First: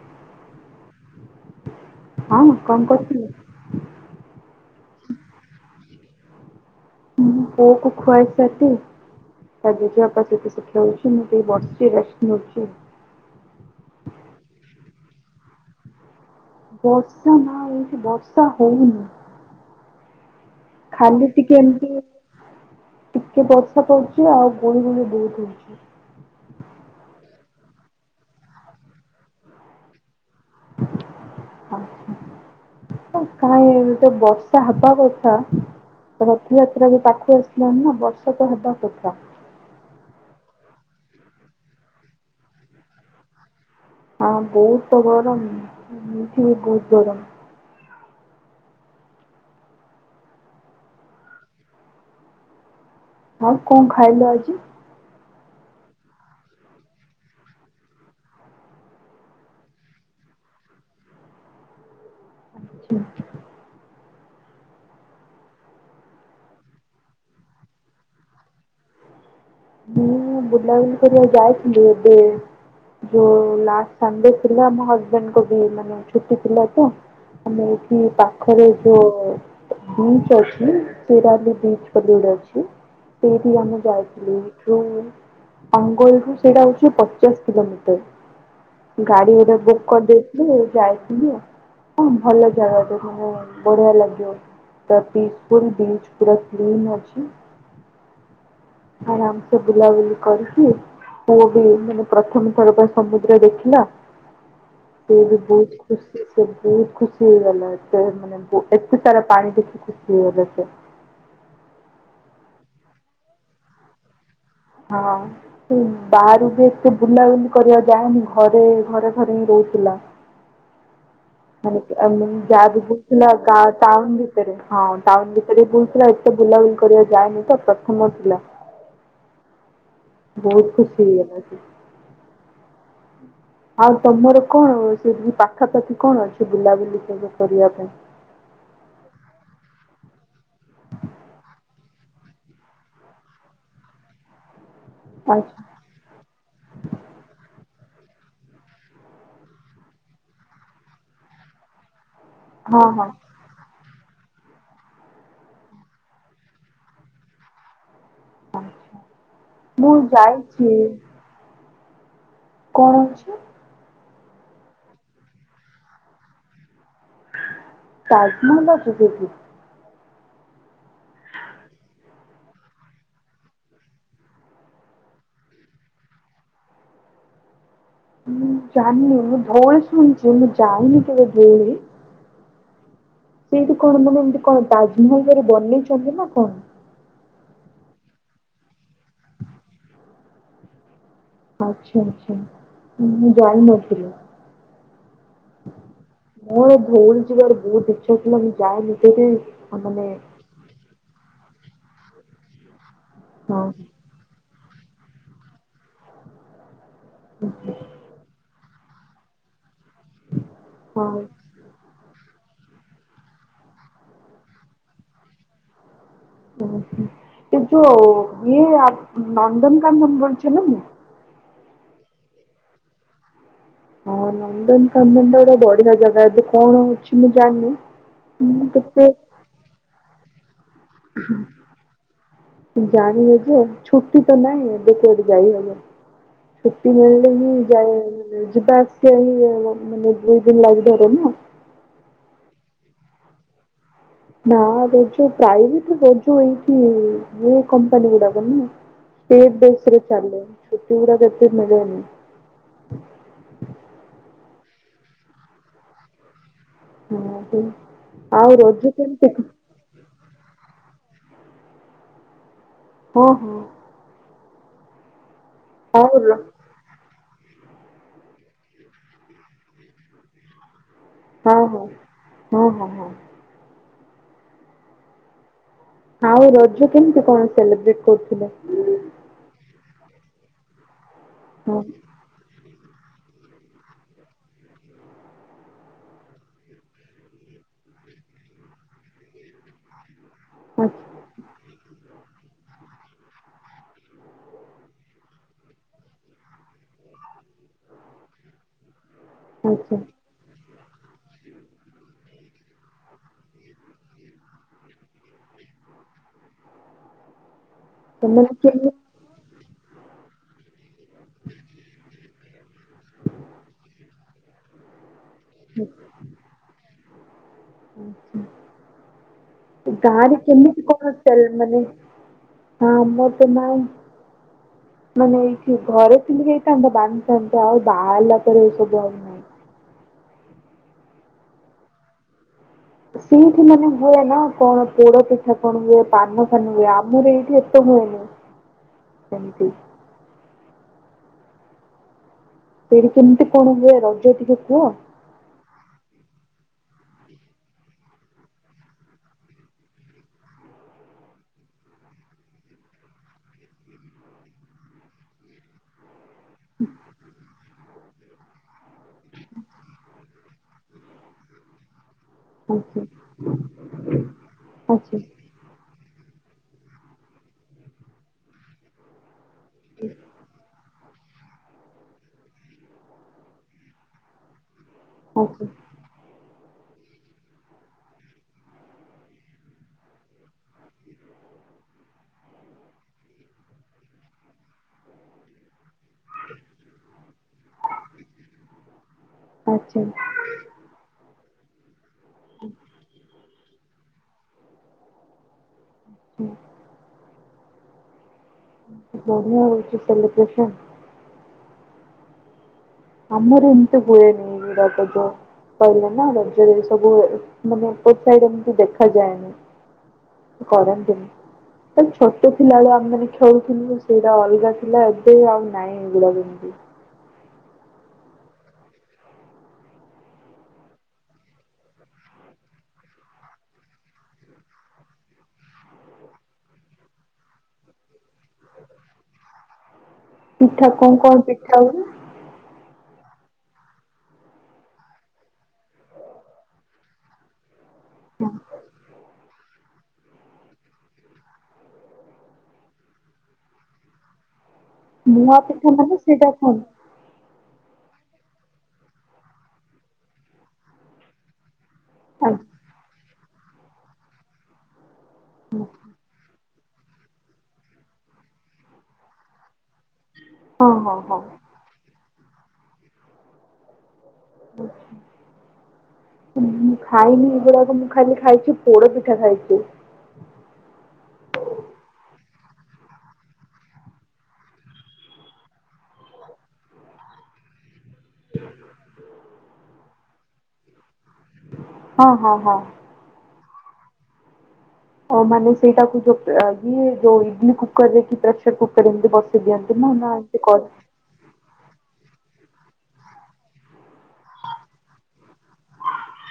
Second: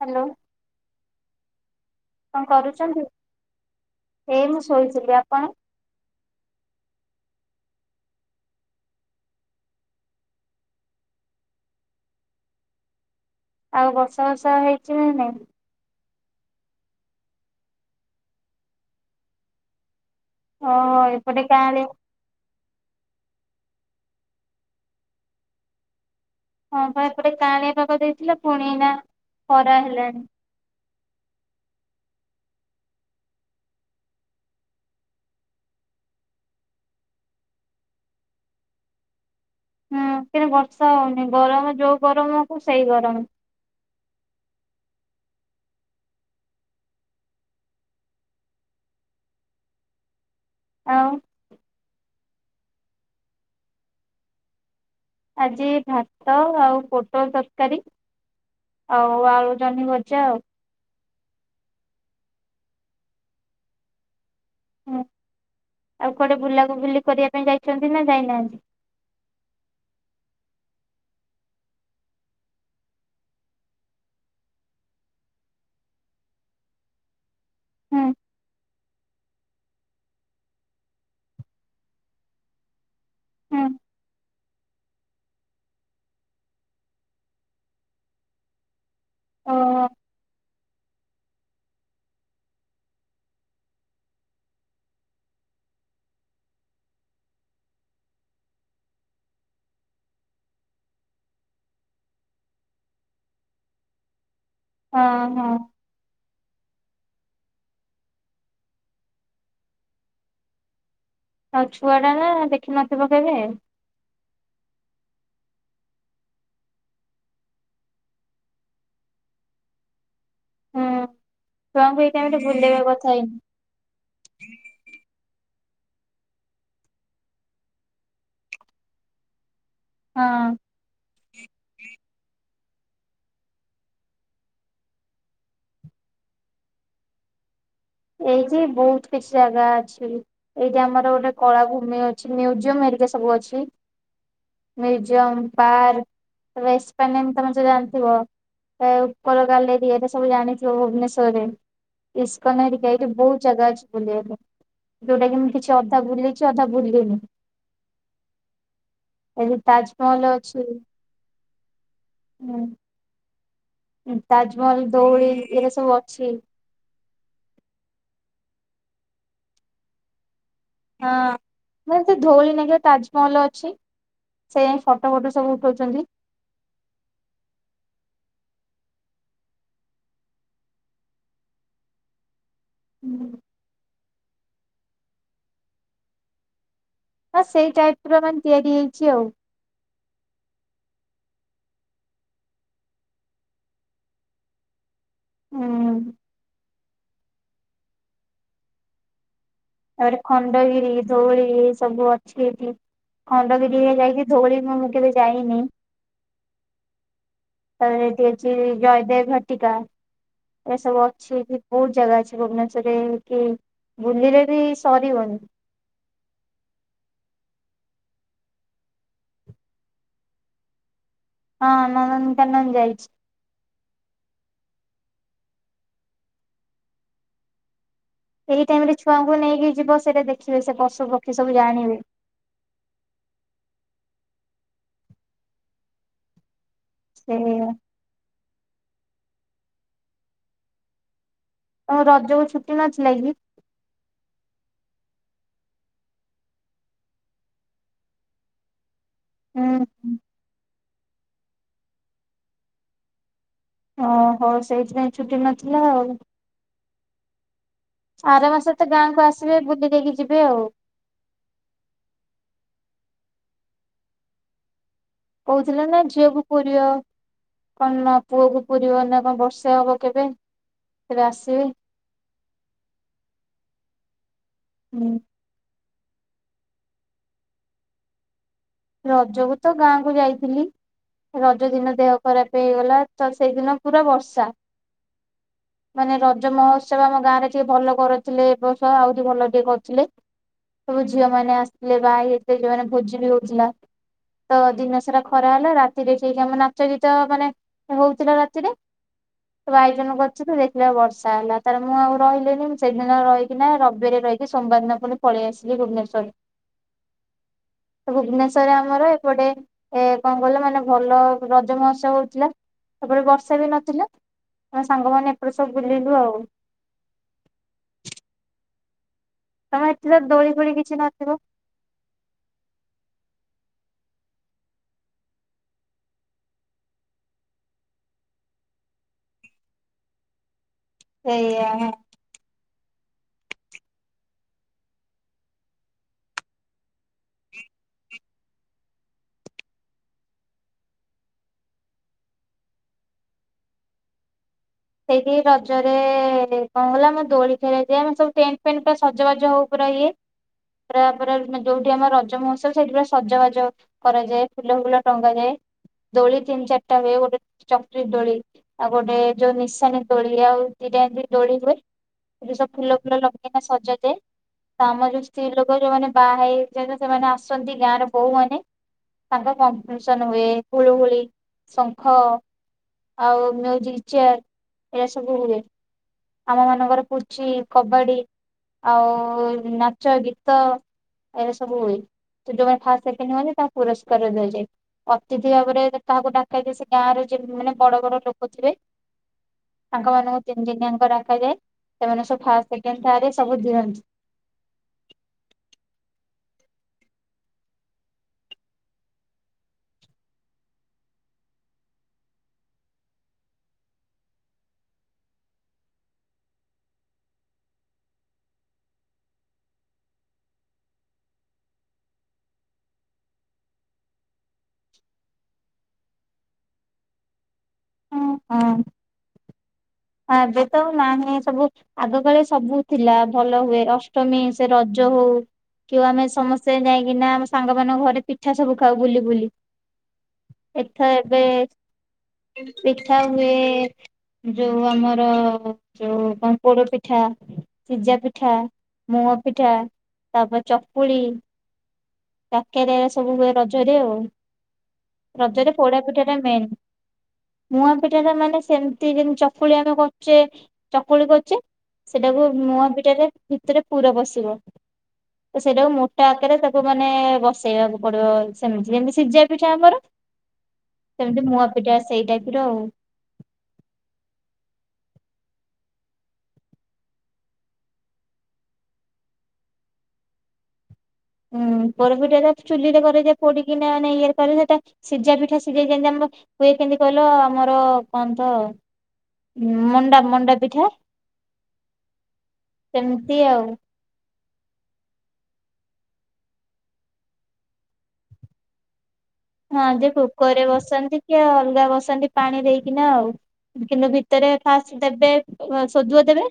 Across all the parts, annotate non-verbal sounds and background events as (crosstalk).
Hello. ହଁ କଣ କରୁଛନ୍ତି କରୁଥିଲୁ? ଏଇ ମୁଁ ଶୋଇଥିଲି ଆପଣ? ମୁଁ ବୋଉ କୁ ଖୁଆଇ ସାରିଲି ଆଜି ଝିଅ ପାଟିଚୁପ ଖେଳୁଚି ମୁଁ ବସିଚି ରେଷ୍ଟ ନଉଛି ଆଉ। ଆଉ ବର୍ଷା ବର୍ଷା ହେଇଛି ନା ନାଇ ବର୍ଷା ନା ହଉଛି ବର୍ଷା ହଉନି। ଓହୋ ଖାଲି ଏପଟେ ଟିକେ କାଁଳିଆ ଏମତି ଟିକେ ବର୍ଷା ପଡଛି ଆଉ ଗୁଳୁଗୁଳି ବହୁତ ହଉଚି। ହଁ ବା ଏପଟେ କାଳିଆ ପାାଗ ଦେଇଥିଲା ପୁଣି ନା ଖରା ହେଲାଣି। ଆଚଛା (unintelligible) କାଏଁ ଏବେତ ବର୍ଷା ହେବା କଥା। ରଥଯାତ୍ରା ବି ପାଖକୁ ଆସିଲାଣି ନା ବର୍ଷା ତ ହେବା କଥା। ହୁଁ କିନ୍ତୁ ବର୍ଷା ହଉନି ଗରମ ଯୋଉ ଗରମ କ ସେଇ ଗରମ। ହଁ ବହୁତ ଗରମ ଇମିତି ବି ବହୁତ ଗରମ। ଆଉ, ଆଉ କଣ ଖାଇଲ ଆଜି। ଆଜି ଭାତ ଆଉ ପୋଟଳ ତରକାରୀ। ଆଉ ଆଳୁ ଜନ୍ନିଭଜା ଆଉ। ଆଚଛା (unintelligible) ହୁଁ ଆଉ କୁଆଡେ ବୁଲାକୁ ବୁଲି କରିବା ପାଇଁ ଯାଇଛନ୍ତି ନା ଯାଇନାହାନ୍ତି? ହୁଁ ବୁଲାବଲି କରିବା ଯାଇଥିଲି ଏବେ ଯୋଉ ଲାଷ୍ଟ ସଣ୍ଡେ ଥିଲା ମୋ ହଜବେଣ୍ଡକୁ ବି ମାନେ ଛୁଟି ଥିଲା ତ ଆମେ ଏଠି ହୁଁ ପାଖରେ ଯୋଉ ବିଚ୍ ଅଛି ଚୁରାଲିବିଚ ବୋଲି ଗୋଟେ ଅଛି ସେଇଠି ହୁଁ ଆମେ ଯାଇଥିଲୁ। ଅଙ୍ଗଲ ରୁ ସେଇଟା ହଉଛି ପଚାଶ କିଲୋମିଟର। ଗାଡି ଗୋଟେ ବୁକ୍ ଓହୋ କରିଦେଇଥିଲୁ ଯାଇଥିଲି ଆଉ ହ ଭଲ ଜାଗା ଦେଖ ବଢିଆ ଲାଗିବ। ତା ପିସ୍ଫୁଲ ବିଚ ପୁରା କ୍ଲିନ ଅଛି ଆରାମ ସେ ବୁଲାବୁଲି କରିକି ପୁଅବି ମାନେ ପ୍ରଥମ ଥର ବା ସମୁଦ୍ର ଦେଖିଲା। ସେ ହଁ ବି ହଁ ବହୁତ ଖୁସି। ବହୁତ ଖୁସି ହେଇଗଲା ଏତେ ମାନେ ଏତେ ସାରା ପାଣି ଦେଖି ଖୁସି ହେଇଗଲା ସେ। ଆଉ ଛୁଆ ଟା ନା ଦେଖିନଥିବ କେବେ। ହଁ ସେ ବାହାରୁ ବି ଏତେ ବୁଲାବୁଲି କରିବା ଯାଏନି ଘରେ ଘରେ ଘରେ ହିଁ ରହୁଥିଲା। (unintelligible) ହୁଁ ଛୁଆଙ୍କୁ ଏଇ ମାନେ ଟାଇମରେ ଜାବି ବୁଲେଇବା କଥା ହଉଥିଲା ଏଇନା। ଟାଉନ ଭିତରେ ହଁ ଟାଉନ ଭିତ ସେି ବୁଲଥିଲା ଏତେ ବୁଲାବୁଲି କରିବା ଯାଏନି ତ ପ୍ରଥମ ଥିଲା। ହଁ ବହୁତ ଖୁସି ହୁଏ ନା କି? ଆଉ ତମର କଣ ସେଠି ପାଖାପାଖି କଣ ଅଛି ବୁଲାବୁଲି ସବୁ କରିବା ପାଇଁ। ଏଇଠି ବହୁତ କିଛି ଜାଗା ଅଛି ଏଇଠି ଆମର ଗୋଟେ କଳାଭୂମି ଅଛି ମ୍ୟୁଜିୟମ ଟିକେ ସବୁ ଅଛି। ହ ମ୍ୟୁଜିୟମ ପାର୍କ ରେଷ୍ଟ ପେନେମ ତମେତ ଜାଣି ଥିବ ଉପର ଗାଲେରି ଏରା ସବୁ ଜାଣିଥିବ ଭୁବନେଶ୍ଵର ରେ ଇସ୍କ ହଁ ଏଇଠି ହଁ ବହୁତ ଜାଗା ଅଛି। ବୁଲିବା ପାଇଁ ଯୋଉଟା କି ମୁଁ କିଛି ଅଧା ବୁଲିଚି ଅଧା ବୁଲିନି। ଏଠି ମୁଁ ତାଜମହଲ ଅଛି। ଯାଇଛି କଣ ଅଛି? ତାଜମହଲ ଧଉଳି ଏରା ସବୁ ଅଛି। ତାଜମହଲ ଅଛି ସେଠି। ହଁ ଅଁ ତ ଧଉଳି (unintelligible) ତାଜମହଲ ଅଛି। ସେ ଯାଇଁ ଫଟୋ ଫଟୋ ସବୁ ଉଠଉଚନ୍ତି। ମୁଁ ଜାନି ମୁଁ ଧଉଳି ଶୁଣଚି ମୁଁ ଯାଇନି କେବେ ଧଉଳି। ହୁଁ। ସେଇଠି କଣ ମାନେ ଏମତି କଣ ତାଜମହଲ ପରି ବନେଇଚନ୍ତି ନା କଣ? ହଁ ସେଇ ଟାଇପ ର ମାନେ ତିଆରି ହେଇଚି ଆଉ। ଆଛା ଆଛା ମୁଁ ଜାଣି ନଥିଲି। ହୁଁ ମୁଁ ଧଉଳି ଯିବାର ବହୁତ ଇଛା ଥିଲା ମୁଁ ଯାଏ (unintelligible) ତାପରେ ଖଣ୍ଡଗିରି ଧଉଳି ଏ ସବୁ ଅଛି ଏଇଠି ହଁ ଖଣ୍ଡଗିରି ଯାଇକି ଧଉଳି ମୁଁ କେବେ ଯାଇନି ତ ଏଠି ଅଛି। ଜୟଦେବ ଭାଟିକା ଏସବୁ ହଁ ଅଛି ଏଠି ବହୁତ ଜାଗା ଅଛି। ଭୁବନେଶ୍ୱରରେ କି ବୁଲିଲେ ବି ସରିବନି। ଓ ହୋ ଏଇ ଯୋଉ (unintelligible) ନନ୍ଦନକାନନ ବୁଲିଚନ୍ତି ନା ନାଇଁ? ହଁ ନନ୍ଦନକାନନ ଯାଇଛି। ହଁ ନନ୍ଦନକାନନା ଗୋଟେ ବଢିଆ ଜାଗା ଏବେ କଣ ହଉଛି ମୁଁ ଜାଣିନି। ମୁଁ ଏଇ ଟାଇମ୍ ରେ ଛୁଆଙ୍କୁ ନେଇକି ଯିବ ସେଇଟା ଦେ ଜାଣି ହଉ ଯେ ଛୁଟି ତ ନାଇଁ ଏବେ କୁଆଡେ ଯାଇ ହବ। ଛୁଟି ମିଳିଲେ ସେ ହିଁ ଯାଇ ଯିବା (unintelligible) ମାନେ ଦୁଇ ଦିନ ଲାଗିପାରେ ନା। ରଜକୁ ଛୁଟି ନଥିଲା କି? ନା ରଜ ପ୍ରାଇଭେଟ ରେ କରୁଚୁ ଆଉ ଏଇଠି ଇଏ କମ୍ପାନୀ ଗୁଡାକ ନା। ହୁଁ (unintelligible) ଚାଲେ ଛୁଟି ଗୁଡ଼ାକ ଏତେ ମିଳେନି। ଓ ହଉ ସେଇଥିପାଇଁ ଛୁଟି ନଥିଲା ଆଉ। (unintelligible) ଆର ଆଉ ମାସ ରେ ତ ରଜ ଗାଁକୁ କେମିତି ଆସିବେ ବୁଲି ଦେଇକି ଯିବେ ଆଉ। ହଁ ହଁ। କଉଥିଲେ ନା ଆଉ ର ଝିଅକୁୁ ପୁରିବ କଣ ନା ପୁଅ କୁ ପୁରିବ ନା କଣ ବର୍ଷେ ହବ କେବେ? ତେବେ ହଁ ଆସିବେ। ହଁ ହଁ ହଁ ହଁ। ହୁଁ। ଆଉ ରଜ କେମତି କଣ ସେଲିବ୍ରେଟ କରୁଥିଲେ? ରଜକୁ ତ ଗାଁ କୁ ଯାଇଥିଲି। ରଜ ହଁ ଦିନ ଦେହ ଖରାପ ହେଇଗଲା ତ ସେଇଦିନ ପୁରା ବର୍ଷା। ମାନେ ରଜ ମହୋତ୍ସବ ଆମ ଗାଁ ରେ ଟିକେ ଭଲ କରୁଥିଲେ ଏ ବର୍ଷ ଆଉରି ଭଲ ଟିକେ କରୁଥିଲେ। ସବୁ ଆଚ୍ଛା ଝିଅ ମାନେ ଆସିଥିଲେ ବାହା ହେଇ ଯାଇଥିଲେ ଯୋଉମାନେ ଭୋଜି ବି ହଉଥିଲା। ହ ତ ଦିନ ସାରା ଖରା ହେଲା ରାତିରେ ଠିକ୍ ଟାଇମ୍ ନାଚ ଗୀତ ମାନେ ହଉଥିଲା ରାତିରେ। ସବୁ ଆଚ୍ଛା ଆୟୋଜନ କରିଛୁ ତ ବର୍ଷା ହେଲା ତାର ମୁଁ ଆଉ ରହିଲିନି ମୁଁ ସେଇଦିନ ଯାକ ରହିକି ନା ରବିବାରେ ରହିକି ସୋମବାର ଦିନ ପୁଣି ପଳେଇ ଆସିଲି। ଭୁବନେଶ୍ୱର। ସେମାନେ ଭୁବନେଶ୍ଵରରେ କେମିତି ଆମର ଆଚ୍ଛା। ଏପଟେ ଏଁ କଣ କଇଲ ମାନେ ଭଲ ରଜ ମହୋତ୍ସବ ହଉଥିଲା। ଏପଟେ ବର୍ଷା ବି ନଥିଲା ଆମେ ସାଙ୍ଗମାନେ ଏପଟେ ସବୁ ବୁଲିଲୁ ଆଉ। ତମେ ଆଛା। ଏଠି ତ ଗାଁ ରେ ଦୋଳି ଫୋଳି କେମିତି କିଛି କଣ ନଥିବ ଚାଲେ? ମାନେ ଆମର ତ ନାଇଁ। ମାନେ ଏଇଠି ଘରେ ଥିଲେ ହେଇଥାନ୍ତା। ବାନ୍ଧିଥାନ୍ତା ଆଉ ବାହାରିଲା ପରେ ଏଇ ସବୁ ଆଉ ନାହିଁ। ଏଇଆ ହଁ। ସେଇଠି ମାନେ ହୁଏ ନା କଣ ପୋଡ ପିଠା କଣ ହୁଏ, ପାନ ଫାନ ହୁଏ ଆମର ଏଇଠି ଏତେ ହୁଏନି ସେମିତି। ସେଇଠି କେମତି କଣ ହୁଏ ରଜ ଟିକେ କୁହ? ସେଇଠି ରଜରେ କଣ ହେଲା ଆମ ଦୋଳି ଖେଳାଯାଏ। ଆମେ ସବୁ ଟେଣ୍ଟ ଫେଣ୍ଟ ପୁରା ସଜବାଜ ହଉ ପୁରା ଇଏ। ପ୍ରାୟ ପ୍ରାୟ ଦିନ ଯୋଉଠି ଆମର ରଜ ମହୋତ୍ସବ ସେଇଠି ପୁରା ସଜବାଜ କରାଯାଏ। ଫୁଲ ଫୁଲ ଟଙ୍ଗାଯାଏ। ଦୋଳି ତିନ ଚାରଟା ହୁଏ। ଗୋଟେ ଚକ୍ରି ଦୋଳି ଆଉ ଗୋଟେ ଯୋଉ ନିଶାନି ଦୋଳିି ଆଉ ଦିଟା ଏମତି ଦୋଳି ହୁଏ। ଏ ଯୋଉ ସବୁ ଫୁଲ ଆଚ୍ଛା ଫୁଲ ଲଗେଇକିନା ସଜା ଯାଏ। ତ ଆମର ଆଚ୍ଛା ଯୋଉ ସ୍ତ୍ରୀ ଲୋକ ଯୋଉମାନେ ବାହା ହେଇଛନ୍ତି ସେମାନେ ଆସନ୍ତି ଗାଁର ବୋହୂମାନେ ତାଙ୍କର କମ୍ପିଟିସନ ହୁଏ। ହୁଳୁ ହୁଳି, ଶଙ୍ଖ ଆଉ ମିଉଜିକ୍ ଚେୟାର ଏଇରା ସବୁ ହୁଏ। ଆଚ୍ଛା ଆମ ମାନଙ୍କର ପୁଚି, କବାଡି ଆଉ ନାଚ, ଗୀତ ଏଇରା ସବୁ ହୁଏ। ତ ଯୋଉମାନେ ଫାଷ୍ଟ ସେକେଣ୍ଡ ହୁଅନ୍ତି ତାଙ୍କୁ ପୁରସ୍କାର ଦିଆଯାଏ। ଅତିଥି ଭାବରେ କାହାକୁ ଡାକାଇକି ସେ ଗାଁରେ ଯେଉଁମାନେ ବଡ ବଡ ଲୋକ ଥିବେ, ଆଚ୍ଛା ତାଙ୍କ ମାନଙ୍କୁ ତିନି ଦିନିଆ ଡକାଯାଏ, ସେମାନେ ସବୁ ଫାଷ୍ଟ ସେକେଣ୍ଡ ଥାର୍ଡ଼ ଏଇ ସବୁ ଦିଅନ୍ତି। ହୁଁ। ବଢ଼ିଆ ହଉଛି ସେଲିବ୍ରେସନ୍। ଆମର ଏମତି ହୁଏନି ଏଗୁଡ଼ାକ ତ? କହିଲେ ନା ରଜରେ ଏସବୁ ମାନେ (unintelligible) ସାଇଡ ଏମତି ଦେଖାଯାଏନି। କରନ୍ତିନି। ଦେନ ଛୋଟ ଥିଲା ବେଳେ ଆମେମାନେ ଖେଳୁଥିଲୁ, ସେଇଟା ଅଲଗା ଥିଲା ଏବେ ଆଉ ନାଇଁ ଏଗୁଡାକ ଏମତି। ଉଁ ହଁ। ହଁ ଏବେ ତ ଆଉ ନାହିଁ ସବୁ ଆଗକାଳେ ସବୁ ଥିଲା ଭଲ ହୁଏ। ଅଷ୍ଟମୀ, ସେ ରଜ ଜ ହଉ କି ଆମେ ସମସ୍ତେ ଯାଇକିନା ଆମ ସାଙ୍ଗମାନଙ୍କ ଘରେ ପି ପିଠା ସବୁ ଖାଉ ବୁଲି ବୁଲି। ପିଠା ଏଠା କଣ କଣ ଏବେ ପିଠା ହୁଏ ପିଠା ହୁଏ। ଯୋଉ ଆମର ଯୋଉ କଣ ପୋଡ ପିଠା ସିଜା ପିଠା, ମୁଆଁ ପିଠା, ତାପରେ ଚକୁଳି କାକେରା ଏସବୁ ହୁଏ ରଜରେ ଆଉ। ମୁଆଁ ରଜରେ ପୋଡା ମାନେ ପିଠା ଟା ସେଇଟା ମେନ୍। କଣ? ମୁଆଁ ପିଠାଟାମାନେ ସେମତି ଯେମତି ଚକୁଳି ଆମେ କରୁଚେ, ଚକୁଳି କରୁଚେ ସେଟାକୁ ମୁଆଁ ପିଠାରେ ଭିତରେ ପୁର ପଶିବ, ତ ସେଟାକୁ ମୋଟା ଆକାରରେ ତା ମାନେ ବସେଇବାକୁ ପଡିବ ସେମିତି। ଯେମତି ସିଝା ପିଠା ଆମର ହଁ ହଁ ହଁ। ସେମତି ମୁଆଁ ପିଠା ସେଇ ଟାଇପର ଆଉ। ଆଚ୍ଛା। ମୁଁ ଖାଇନି ଏଇଗୁଡାକ ମୁଁ ଖାଲି ଖାଇଛି ପୋଡ ପିଠା ଖାଇଛି। (inaudible) ହୁଁ ପୋରପିଠାଟା ତ ଚୁଲିରେ କରାଯାଏ ପୋଡିକିନା ମାନେ ଇଏରେ ସେ ସିଝା ପିଠା ସିଝେଇ ଯେନ୍ତି ଆମର ହୁଏ କେମିତି କହିଲ ଆମର କଣ ତ ମଣ୍ଡା ମଣ୍ଡା ପିଠା ହଁ ହଁ ହଁ। ସେମିତି ଆଉ। ହଉ ମାନେ ସେଇଟାକୁ ଯୋଉ ଇଏ ଯୋଉ ଇଡଲି କୁକର ରେ କି ପ୍ରେସର କୁକରରେ ହଁ ଯେ କୁକରରେ ବସାନ୍ତି କି ଅଲଗା ବସାନ୍ତି ପାଣି ଦେଇକିନା ଆଉ କିନ୍ତୁ ଭି ଭିତରେ ଫାର୍ଷ୍ଟ ଦେବେ, ସୋଦୁଅ ଦେବେ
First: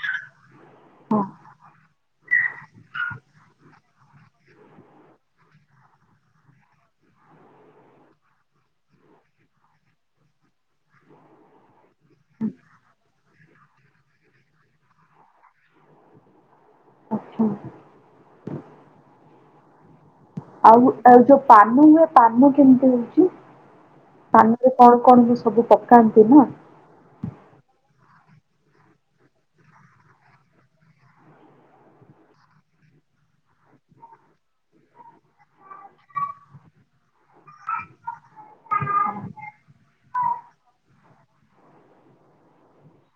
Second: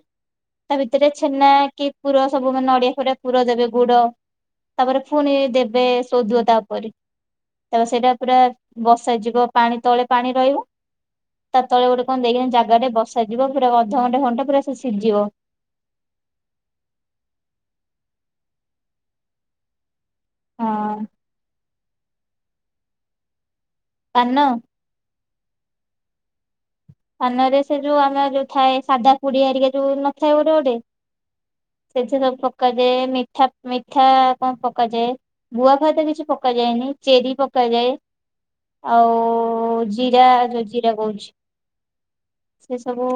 ତା ଭିତରେ ହଁ ଛେନା କି ପୁର ସବୁ ମାନେ ନଡିଆ ଫଡିଆ ପୁର ଦେବେ, ଗୁଡ ତାପରେ ଫୁଣି ଦେବେ ସୋଦୁଅ ତା ଉପରେ। ତ ସେଇଟା ପୁରା ବସା ଯିବ ପାଣି ତଳେ ପାଣି ରହିବ। ତା ତଳେ ଗୋଟେ କଣ ଦେଇକି ଜାଗାଟେ ବସ ଯିବ ପୁରା ଅଧଘଣ୍ଟା ଖଣ୍ଟେ ପୁରା ସେ ସିଝିବ। ଆଛା। ଆଉ ହଁ ଆଉ ଯୋଉ ପାନ ହୁଏ ପାନ କେମିତି ହୋଉଚି। ପାନ ପାନରେ କଣ କଣ ବି ସବୁ ପକାନ୍ତି ନା ପାନରେ ସେ ଯୋଉ ଆମର ଯୋଉ ଥାଏ। ସାଧା ପୁଡି ଆରିକା ଯୋଉ ନଥାଏ ଗୋଟେ ଗୋଟେ ସେଥିରେ ପକାଯାଏ ମିଠା ମିଠା କଣ ପକାଯାଏ? ଗୁଆ ଫୁଆ ତ କିଛି ପକାଯାଏନି ଚେରୀ ପକ୍ ପକାଯାଏ ଆଉ ଜିରା ଯୋଉ ଜିରା କହୁଚି ସେ ସବୁ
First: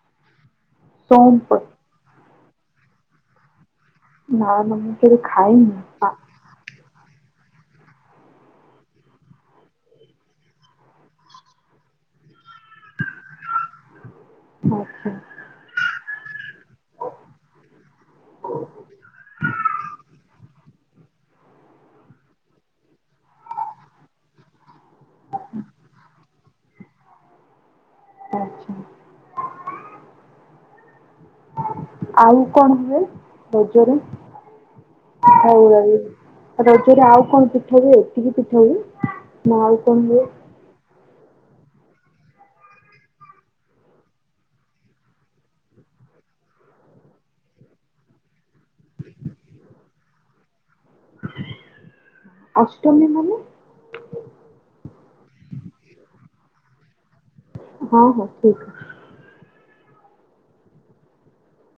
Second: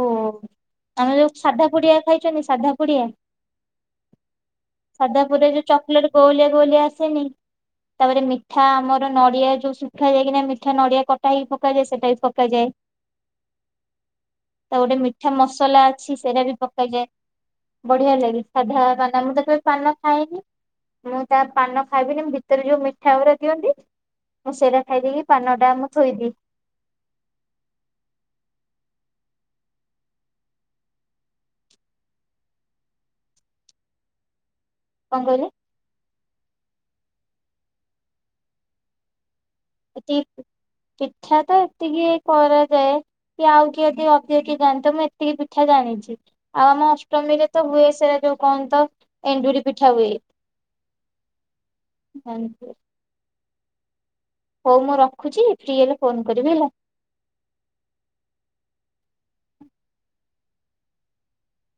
ଆମେ ଯୋଉ ସୋମ୍ପ ସାଧା ପୁଡିଆ ଖାଇ ସାଧାପୁଡିଆ ନା ନା ମୁଁ କେବେ ସାଧାପୁରିଆ ଯୋଉ ଖାଇନି ଚକିଲେଟ୍ ଆ ଗୋଲିଆ ଗୋଲିଆ ଆସେ ସେନି ତାପରେ ମିଠା ଆମର ନଡିଆ ଯୋଉ ଶୁଖାଯାକ କି ନା ମିଠା ନଡିଆ କଟା ହେଇି ପକାଯାଏ ସେଇଟା ବି ପକାଯାଏ। (inaudible) ତ ଗୋଟେ ଆଚ୍ଛା ମିଠା ମସଲା ଅଛି। ସେରା ବି ପକାଯାଏ। ବଢିଆ ଲାଗେ ସାଧା ପାନ ମୁଁ ତ କେବେ ପାନ ଖାଏନି। ମୁଁ ତା ପାନ ଖାଇବିନି ଭିତରେ ଯୋଉ ମିଠା ଗୁରା ଦିଅନ୍ତି ମୁଁ ସେଇରା ଖାଇଦେଇକି ପାନ ଟା ମୁଁ ଥୋଇଦିଏ। ଆଛା। ଆଉ କଣ ହୁଏ ରଜରେ କଣ କହିଲେ (unintelligible) ରଜରେ ଆଉ କଣ ପିଠ ହୁଏ। ଏତିକି ପିଠ ହୁଏ ନା ଆଉ କଣ ହୁଏ? ଏତିକି ପିଠା ତ ଏତିକି କରାଯାଏ। କି ଆଉ କିଏ ଯଦି ଅଧିକ କିଏ ଜାଣିତ ମୁଁ ଏତିକି ପିଠା ଜାଣିଚି ଆଉ ଆମ ଅଷ୍ଟମୀରେ ତ ହୁଏ ସେ ଯଉ କଣ ତ ଏଣ୍ଡୁରି ପିଠା ହୁଏ। ଅଷ୍ଟମୀ ମାନେ? ହଉ ମୁଁ ରଖୁଛି ଫ୍ରି ହେଲେ ଫୋନ କରିବି ହେଲା। ହଁ ହଁ ଠିକ ଅଛି।